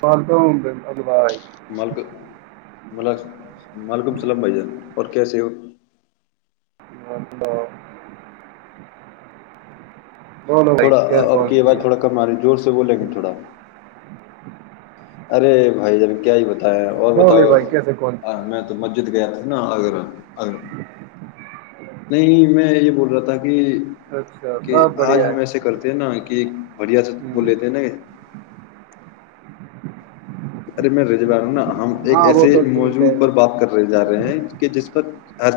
پالتا ہوں [inaudible] بائے [inaudible] ملک وعلیکم السلام بھائی جان اور کیسے ہو [inaudible] ندو [inaudible] تھوڑا اب کی آواز تھوڑا کم آ رہی ہے زور سے بولیں گے تھوڑا [inaudible] [inaudible] ارے بھائی جان کیا ہی بتا [inaudible] اور بتاؤ بولے بھائی کیسے کال کیا میں تو مسجد گیا تھا [inaudible] آگا [inaudible] [inaudible] نہیں میں یہ بول رہا تھا اچھا [inaudible] کہ سب آج بڑھیا ہم ایسے ہے کرتے ہیں نا کہ بڑھیا سے وہ لیتے ہیں نا [inaudible] ارے میں رضی ہوں نا ہم ایک ہاں وہ ایسے تو ٹھیک موضوع ہے پر بات بھائی کرنے جا رہے ہیں کہ جس پر [inaudible] ہر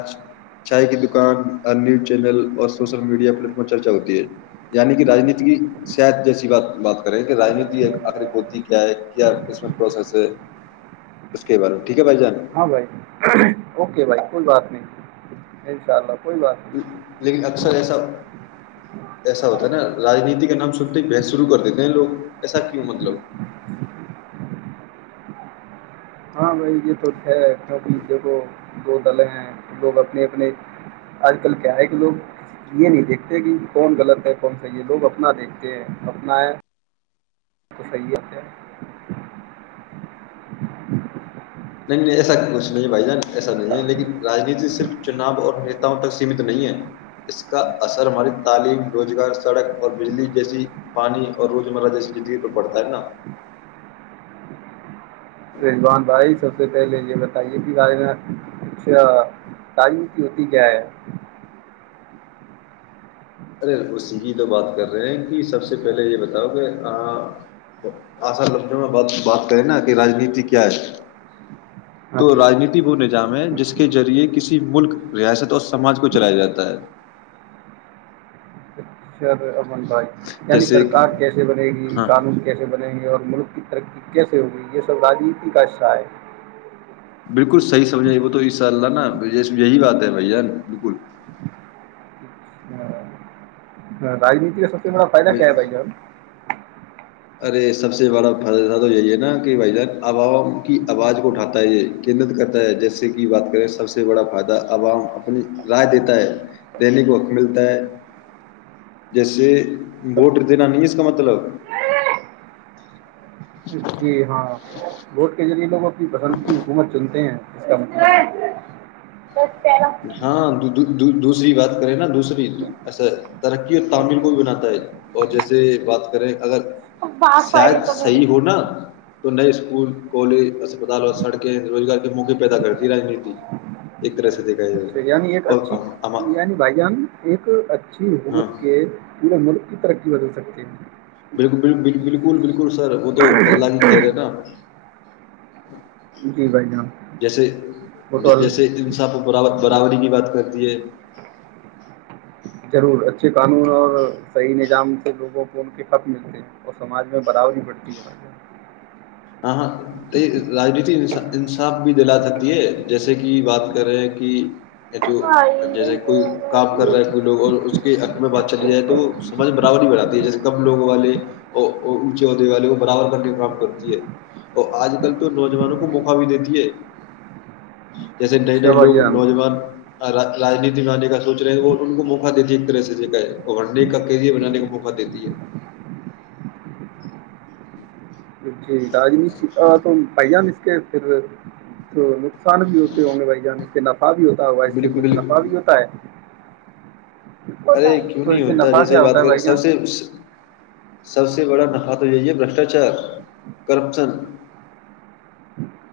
چائے کی دکان ہر نیوز چینل اور سوشل میڈیا پلیٹم چرچا ہوتی ہے یعنی کہ رانیتی کی سحت جیسی بات بات کریں کہ رجنیتی آخری پتی کیا ہے کیا اس پروسس ہے اس کے بارے ٹھیک ہے بھائی جان [unintelligible] ہاں بھائی اوکے بھائی کوئی بات نہیں ان شاء اللہ کوئی بات نہیں لیکن اکثر ایسا ایسا ہوتا نا رانیتی کا نام سنتے ہی بحس شروع کر دیتے ہیں لوگ ایسا کیوں مطلب ہاں بھائی یہ تو ہے کبھی د یکھو دو دلیں ہیں لوگ اپنے اپنے آج کل کیا آئے کہ لوگ یہ نہیں دیکھتے کہ کون غلط ہے کون صحیح ہے لوگ اپنا دیکھتے ہیں اپنا ہے تو صحیح ہے نہیں نہیں ایسا کچھ نہیں بھائی جان ایسا نہیں ہے لیکن راجنیتی صرف چناؤ اور نیتاؤں تک سیمت نہیں ہے اس کا اثر ہماری تعلیم روزگار سڑک اور بجلی جیسی پانی اور روز مرہ جیسی زندگی پر بڑتا ہے نا رضوان بھے سب سے پہلے یہ بتائیے کہ بارے میں کچھ تعاریفتی ہوتی کیا ہے ارے اسی ہی تو بات کر رہے ہیں کی سب سے پہلے یہ بتاؤ کہ آشا لفظوں میں بات بات کریں نا کہ راجنیتی کیا ہے ہاں تو جی راجنیتی وہ نہیں جام ہے جس کے ذریعے کسی ملک ریاست اور سماج کو چلایا جاتا ہے شر امن بھائی یعنی جیسے سرکار کیسے بنے گی ہاں قانون کیسے بنے گی اور ملک کی ترقی کیسے ہوگی یہ سب راجنیتی کا حصہ ہے بالکل صحیح سمجھ گے وہ تو انشاء اللہ نا یہی بات ہے بھان بالکل ہاں راجنیتی کا سب کا فائدہ کیا ہے بھائی جان ارے سب سے بڑا فائدہ تو یہی ہے نا کہ بھائی جان عوام کی آواز کو اٹھاتا ہے یہ کیندرت کرتا ہے جیسے کہ بات کریں سب سے بڑا فائدہ عوام اپنی رائے دیتا ہے دینے کو حق ملتا ہے جیسے ووٹ دینا نہیں اس کا مطلب جی ہاں ووٹ کے ذریعے لوگ اپنی پسند کی حکومت چنتے ہیں اس کا مطلب بس پیرہ ہاں دو- دو- دوسری بات کرے نا دوسری ایا ترقی اور بس تامل کو بھی پہلا بناتا ہے اور جیسے بات کریں اگر اب باس شاید فائدے تو صحیح میرے ہو نا تو نئے اسکول کالج اسپتال اور سڑکیں روزگار کے موقع پیدا کرتی راجنیتی ایک طرح سے دیکھ اچھا یعنی ایک اچھی یعنی بھائی جان ایک اچ ہاں حکومت کے پورے ملک کی ترقی بھی سکتی ہیں بالکل بالکل بالکل بالکل بالکل بالکل سر تو اللہ ہی خیر ہے نا جی بھائی جان جیسے وہ تو جیسے دساح کو براوت برابری کی بات کرتی ہے ضرور اچھے قانون اور صحیح نظام سے لوگوں کو ان کے حق ملتے ہیں اور سماج میں برادری بڑھتی ہے ہم ہاں ہاں راجنیتی انصاف بھی دلا سکتی ہے جیسے کہ بات کر رہے ہیں کہ جو جیسے کوئی کام کر رہا ہے کوئی لوگ اور اس کے حق میں بات چلی جائے تو سمج میں برابر نہیں بناتا جیسے کم لو والے اور اونچے عدے والے کو برابر کرنے کااہم کرتی ہے اور آج کل تو نوجوانوں کو مقا بھیی دیتی ہے جیسے نئے اچھا نئے بھائی لوگ جان نوجوان رجنیتی میں آنے کا سوچ رہے ہیں وہ ان کو موقع دیتی ہے ایک طرح سےنے کا کیری بنانے کا موقع دیتی ہے جی راجنیتی آ تو پائ جا م پھر تو نقصان بھی ہوتے ہوں گے بھ جان کے نفا بھی ہوتا ہے ہو اس سے بالکل کچھ بالکل نفع بھی ہوتا ہے ارے ہوتا ہے کیوں تو نہیں اس سے ہوتا نفع جیسے کیا ہی بات ہوتا ہے کر بھائی سب جان سے سب سے بڑا نفعہ تو یہی ہے برشٹاچار کرپشن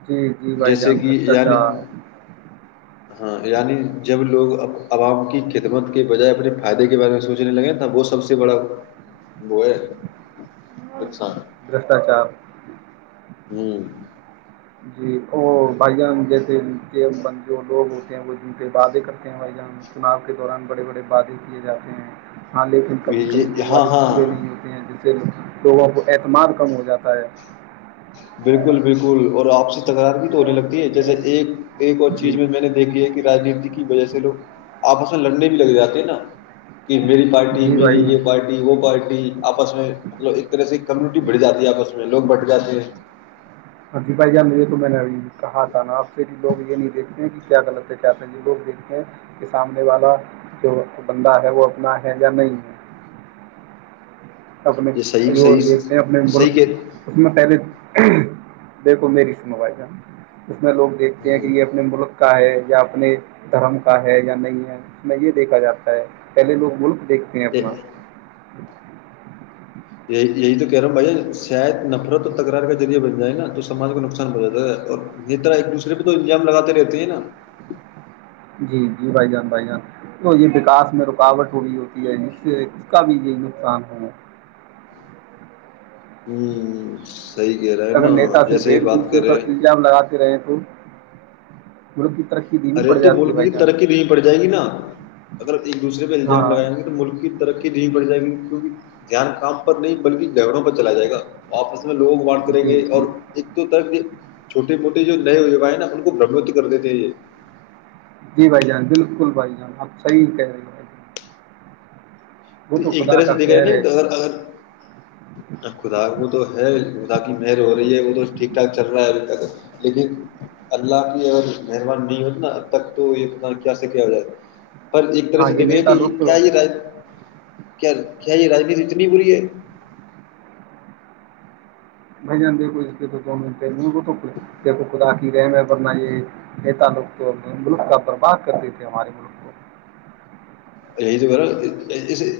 جی جی بھائی جیسے جان کہ یعنی بشٹاچار ہاں یعنی جب لوگ عوام کی خدمت کے بجائے اپنے فائدے کے بارے میں سوچنے لگے ن وہ سب سے بڑا وہ ہے نقصان برشٹاچار ہوں جی اور بھائی جان جیسے کے جو لوگ ہوتے ہیں وہ جن پہ وعادے کرتے ہیں بھائی جان چناؤ کے دوران بڑے بڑے وعادے کیے جاتے ہیں ہاں لیکن کبھی کبھی یہ وہ ہاں والے پورے ہاں نہیں ہوتے ہیں جس لوگوں کو اعتماد کم ہو جاتا ہے بالکل بالکل اور آپسی تکرار بھی تو ہونے لگتی ہے جیسے ایک ایک اور جی چیز میں میں نے دیکھی ہے کہ رجنیتی کی وجہ سے لوگ آپسن لڑنے بھی لگ جاتے نا کہ میری پارٹی جی میری بھائی جان یہ پارٹی وہ پارٹی آپس میں مطلب ایک طرح سے کمیونٹی بڑھ جاتی ہے آپس میں لوگ بٹ جاتے ہیں ہاںی بھائی جام میرے کو میں نے آئی کہا تھا نا آپ سے بھی لوگ یہ نہیں دیکھتے ہیں کہ کیا غلط ہے کیاسا یہ لوگ دیکھتے ہیں کہ سامنے والا جو بندہ ہے وہ اپنا ہے یا نہیں ہے اپنے یہ صحیح جو صحیح دیکھتے ہیں اپنے صحیح ملک کہ اس میں پہلے دیکھو میری س موبائل ہے اس میں لوگ دیکھتے ہیں کہ ہوں، یہ اپنے ملک کا ہے یا اپنے دھرم کا ہے یا نہیں ہے اس میں یہ دیکھا جاتا ہے پہلے لوگ ملک دیکھتے ہیں اپنا یہ- یہی یہی تو کہہ رہا ہوں بھائی شاید نفرت اور تکرار کا ذریعہ بن جائے نا تو ساج کو نقصان پہنچاتا ہے اور یہ طرح ایک دوسرے پہ تو انجام لگاتے رہتے ہیں نا جی جی بھائی جان بھائی جان تو یہ وکاس میں رکاوٹ ہو رہی ہوتی ہے ج سے اس کا بھی یہ نقصان ہو ہوں [inaudible] ہے اگر نا نیتا صرف جیسے ایک بات دوسرے پر کریں الزام لگاتے رہے تو م [inaudible] ارے تو ملک کی ترقی نہیں پڑ جائے گی نا اگر ایک دوسرے پہ الزام ہاں لگائیں گے تو ملک کی ترقی نہیںین پڑ جائےیں گی کیونکہ دھیان کام پر نہیں بلکہ جھگڑوں پر چلا جائے گا آاپس [unintelligible] لوگ وٹ کریں جی گے جی اور ایکت تو طرف [unintelligible] چھوٹے موٹے جو نئے و ہیں نا ان کو برمتو کر دیتے تھے یہ جی بھائی جان بالکل بھائی جان آپ صحیح کہہ رہے ہو بھائی جان وہ تو ایک خدا طرح سے کا دیکھا کہہ رہے نہیں کہ اگر خدا وہ تو ہے [unintelligible] اللہ کی مہر ہو رہی ہے وہ تو ٹھیک ٹھاک چل رہا ہے ابھی تک لیکن اللہ کی اگر مہربان نہیں ہوتی نا اب تک تو یہ کیا سے کیا ہو جائے [unintelligible] پر ایک طرح ہاں سے یہ دیکھے نیتا کہ لوگ تو کیا یہ رائے [unintelligible] کیا کیا یہ رجنیتی اتنی بری ہے بھ جان دیکھو خدا کی رحم ہے ورنہ یہ تعلق ملک کا برباد کرتے تھے ہمارے ملک کو یہی تو بہر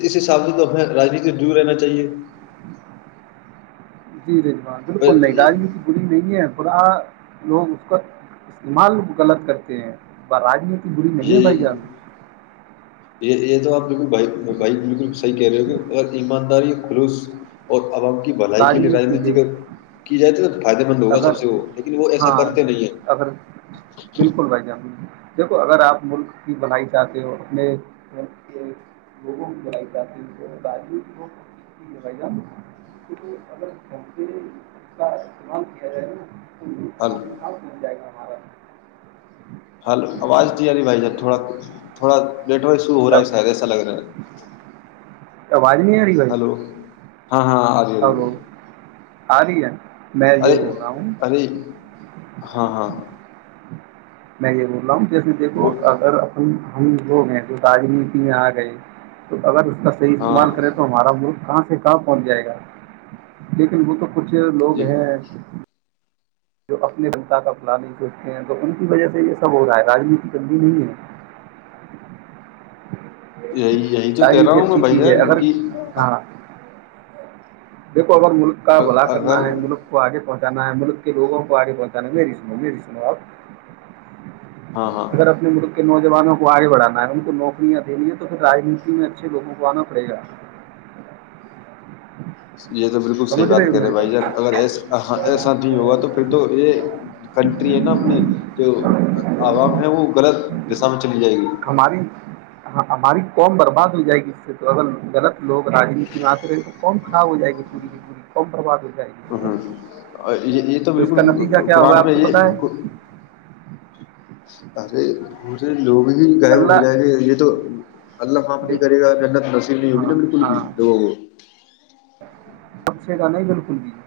اس حساب سے تو اپنے رانیتی دور رہنا چاہیے جی جی [unintelligible] ہاں بالکل پر نہیں راجمیتی بڑی نہیں ہے تھڑا لوگ اس کا استعمال غلط کرتے ہیں راجنیتی [unintelligible] ہے بھائی یہ جان یہ یہ تو آپ لوگ ب بائک بالکل [unintelligible] کہہ رہے ہو کہ اگر ایمانداری خلوص اور عوام کی [unintelligible] بھلائی کے لیے راجنیتی رنیتی دیکھو کی جائے تو فائدے مند ہوگا اگر سب سے وہ لیکن وہ ایسا ہاں ہاں، کرتے نہیں اگر ہیں [unintelligible] بالکل بھائی جان بالکل۔ دیکھو اگر آپ ملک کی بنائی چاہتے ہو اپنے ملک کے لوگوں کی بنائی چاہتے ہو تو باج کو بائی جاتتی [unintelligible] کیہ اگر ج اس کا استعمال کیا جائے نا حل [unintelligible] مل جائے گا ہمارا [unintelligible] حل آواز سو ہو رہا ہے ساےسا لگ رہ ہے [unintelligible] آواز نہیں آ رہی بھائی ہلو [unintelligible] ہاں ہاں آ ج آ ج ہلو [unintelligible] آ رہ ہے [unintelligible] ارے بول رہا ہوں ارے ہاں ہاں [unintelligible] نہیںے [unintelligible] جیسے دیکھو وہ اگر اپنی [unintelligible] ہم ل گئے تو رانیتی میں آ گئے تو اگر [unintelligible] کا صح استعمال ہاں کریں تو ہمارا وہرلک کہاں سے [unintelligible] کہاں پہنچ جائے گا لیکن وہ تو [unintelligible] کچھ لوگ ہیں [unintelligible] جو اپنے بنتاہ کا پلا نہیں سوچتے ہیں تو ان کی وجہ سے یہ سب ہو رہا ہے راجنیتی بندی نہیں ہے [unintelligible] یہی یہی جو کہہ رہا راجنیتی ہوں اچھی میں چیز بھیا ہے اگر کی [unintelligible] ہاں دیکھو اگر ملک کا بلا کرنا اگر ہے ملک کو آگے پہنچا [unintelligible] ملک کے لوگوں کو آگے بتا نا میری سنو میری سنو آپ ہاں ہاں [unintelligible] اگر اپنے ملک کے نو [unintelligible] زانوں کو آگے بڑھانا ہے ان کو نوکریاں دینی ہے تو پھر رانیتی میں اچھے لوگوں کو آنا پڑے گا [unintelligible] یہ تو بالکل صحیح سمجھ بات ہو کر رہے میری بھائی جان اگر ایسا نہیں ہوگا تو پھر تو یہ کنٹری ہے نا اپنی جو عوام ہے وہ غلط جسم [unintelligible] ہماری ہاں [unintelligible] ہماری قوم برباد ہو جائے گی اس سے تو اگر غلط لوگ رانیتی میں آتے رہے تو قوم خراب ہو جائے گی پوری کی پوری قوم برباد ہو جائے گی [unintelligible] اور یہ یہ تو اس کا نتیجہ بالکل کیا ہوگا قرآن آپ میں کو پتا ہے یہ ارے [unintelligible] مجھے [unintelligible] لوگ ہی گائےب ہو اللہ جائے گے یہ تو اللہ خام نہیں دیکھ کرے گا منت نصیب نہیں ہوگی نا ہاں بالکل ہاں بھی لوگوں کو [unintelligible] جچ [unintelligible]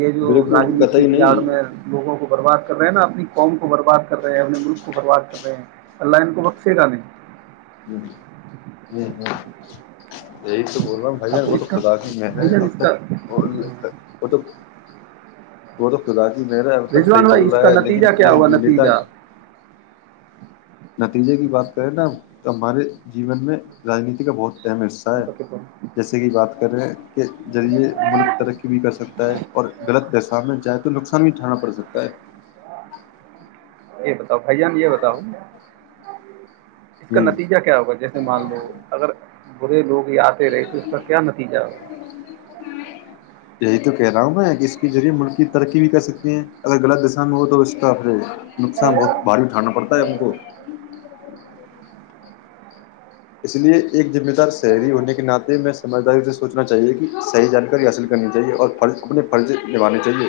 یہ جو بالکل رانیتی قطعی کی آڑ میں لوگوں کو برباد [unintelligible] کر رہے ہیں نا اپنی قوم کو برباد کر رہے ہیں اپنے ملک کو برباد کر رہے ہیں اللہ ان کو بق سےے ڈال ہوں ہوں یہ تو بول رہا ہ ہاں بھان وہ تو اس کا خدا کی محنت بھائی ہے جان اب اس تک کا وہ تو وہ تو ف الحال میرا اب تک رضوان صحیح چل بھائی اس رہا کا ہے لیکن نتیجہ ج کیا ہوا ت نتیجہ نتیجے کی بات کرے نا تو ہمارے جیون میں رانیتی کا بہت ہم حصہ ہے جیسے کہ بات کرے کے ذریعے ملک ترقی بھی کر سکتا ہے اور غلط دشا میں جائےیں تو نقصان بھی اٹھانا پڑ سکتا ہے یہ بتاؤ بھائییا نے یہ بتاؤ اس کا ہوں نتیجہ کیا ہوگا جیسے مان لو اگر بڑے لوگ آتے رہے تو اس کا کیا نتیجہ یہی تو کہہ رہا ہوں میں کہ اس کے ذریعے ملک کی ترقی بھی کر سکتی ہیں اگر غلط دسان میں ہو تو اس کافری نقصان بہت بھارییٹھانوں پر قم کو اس لیے ایک ذمہ دار شہری ہونے کے ناطے میں سمجھداری سے سوچنا چاہیے کہ صحیح جانکاری حاصل کرنی چاہیے اور فرض اپنے فرض لوانے چاہیے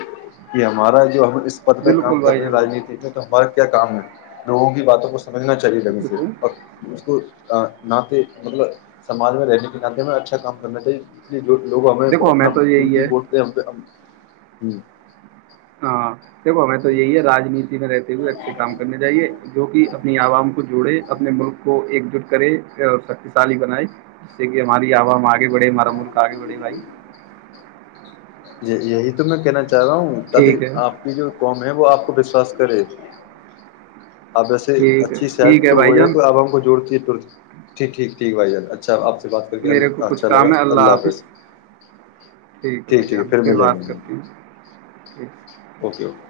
کہ ہمارا جو ہم پد پہ بالکل کام کر بھائی رہے ہیں جان رانیت میں تو ہمارے کام ہے لوگوں کی باتوں کو س سمجھنا چاہیے تھا مجھے بالکل اور اس کو ناے مطلب سمج میں رہنے کے ناطے میں اچھا کام کرنا چاہیے اسے جو لوگ ہمیں دیکھو اپنا تو یہی قیمتی ہے بوٹتے ہم ہوں ہاں دیکھو میں تو یہی ہے رانیتی میں رہتی ہوئے اچھے کام کرنے چاہیے جو کہ اپنی عوام کو جوڑے اپنے ملک کو ایکجٹ کرے اور شکتیشالی بنائے جس سے کہ مادی آوام آگ وڑ مرمل کا آگ وڑے وائی یہی تو میں کہنا چاہ کہ رہا ہوں ٹھیک ہے ک آپ کی جو وہ آپ کو وشواس کرے اب ایسے ٹھیک ہے اچھی شاید ٹھیک تو بھائی وہ ہے جان کہ اب ہم کو جوڑتی ہے ترکی ٹھیک ٹھیک ٹھیک بھائی جان اچھاپ میرے کو کچھ کام ہے اللہ حافظ ٹھیک ہے بھائی جان پھر بات کرتی ہوں ٹھیک اوکے اوکے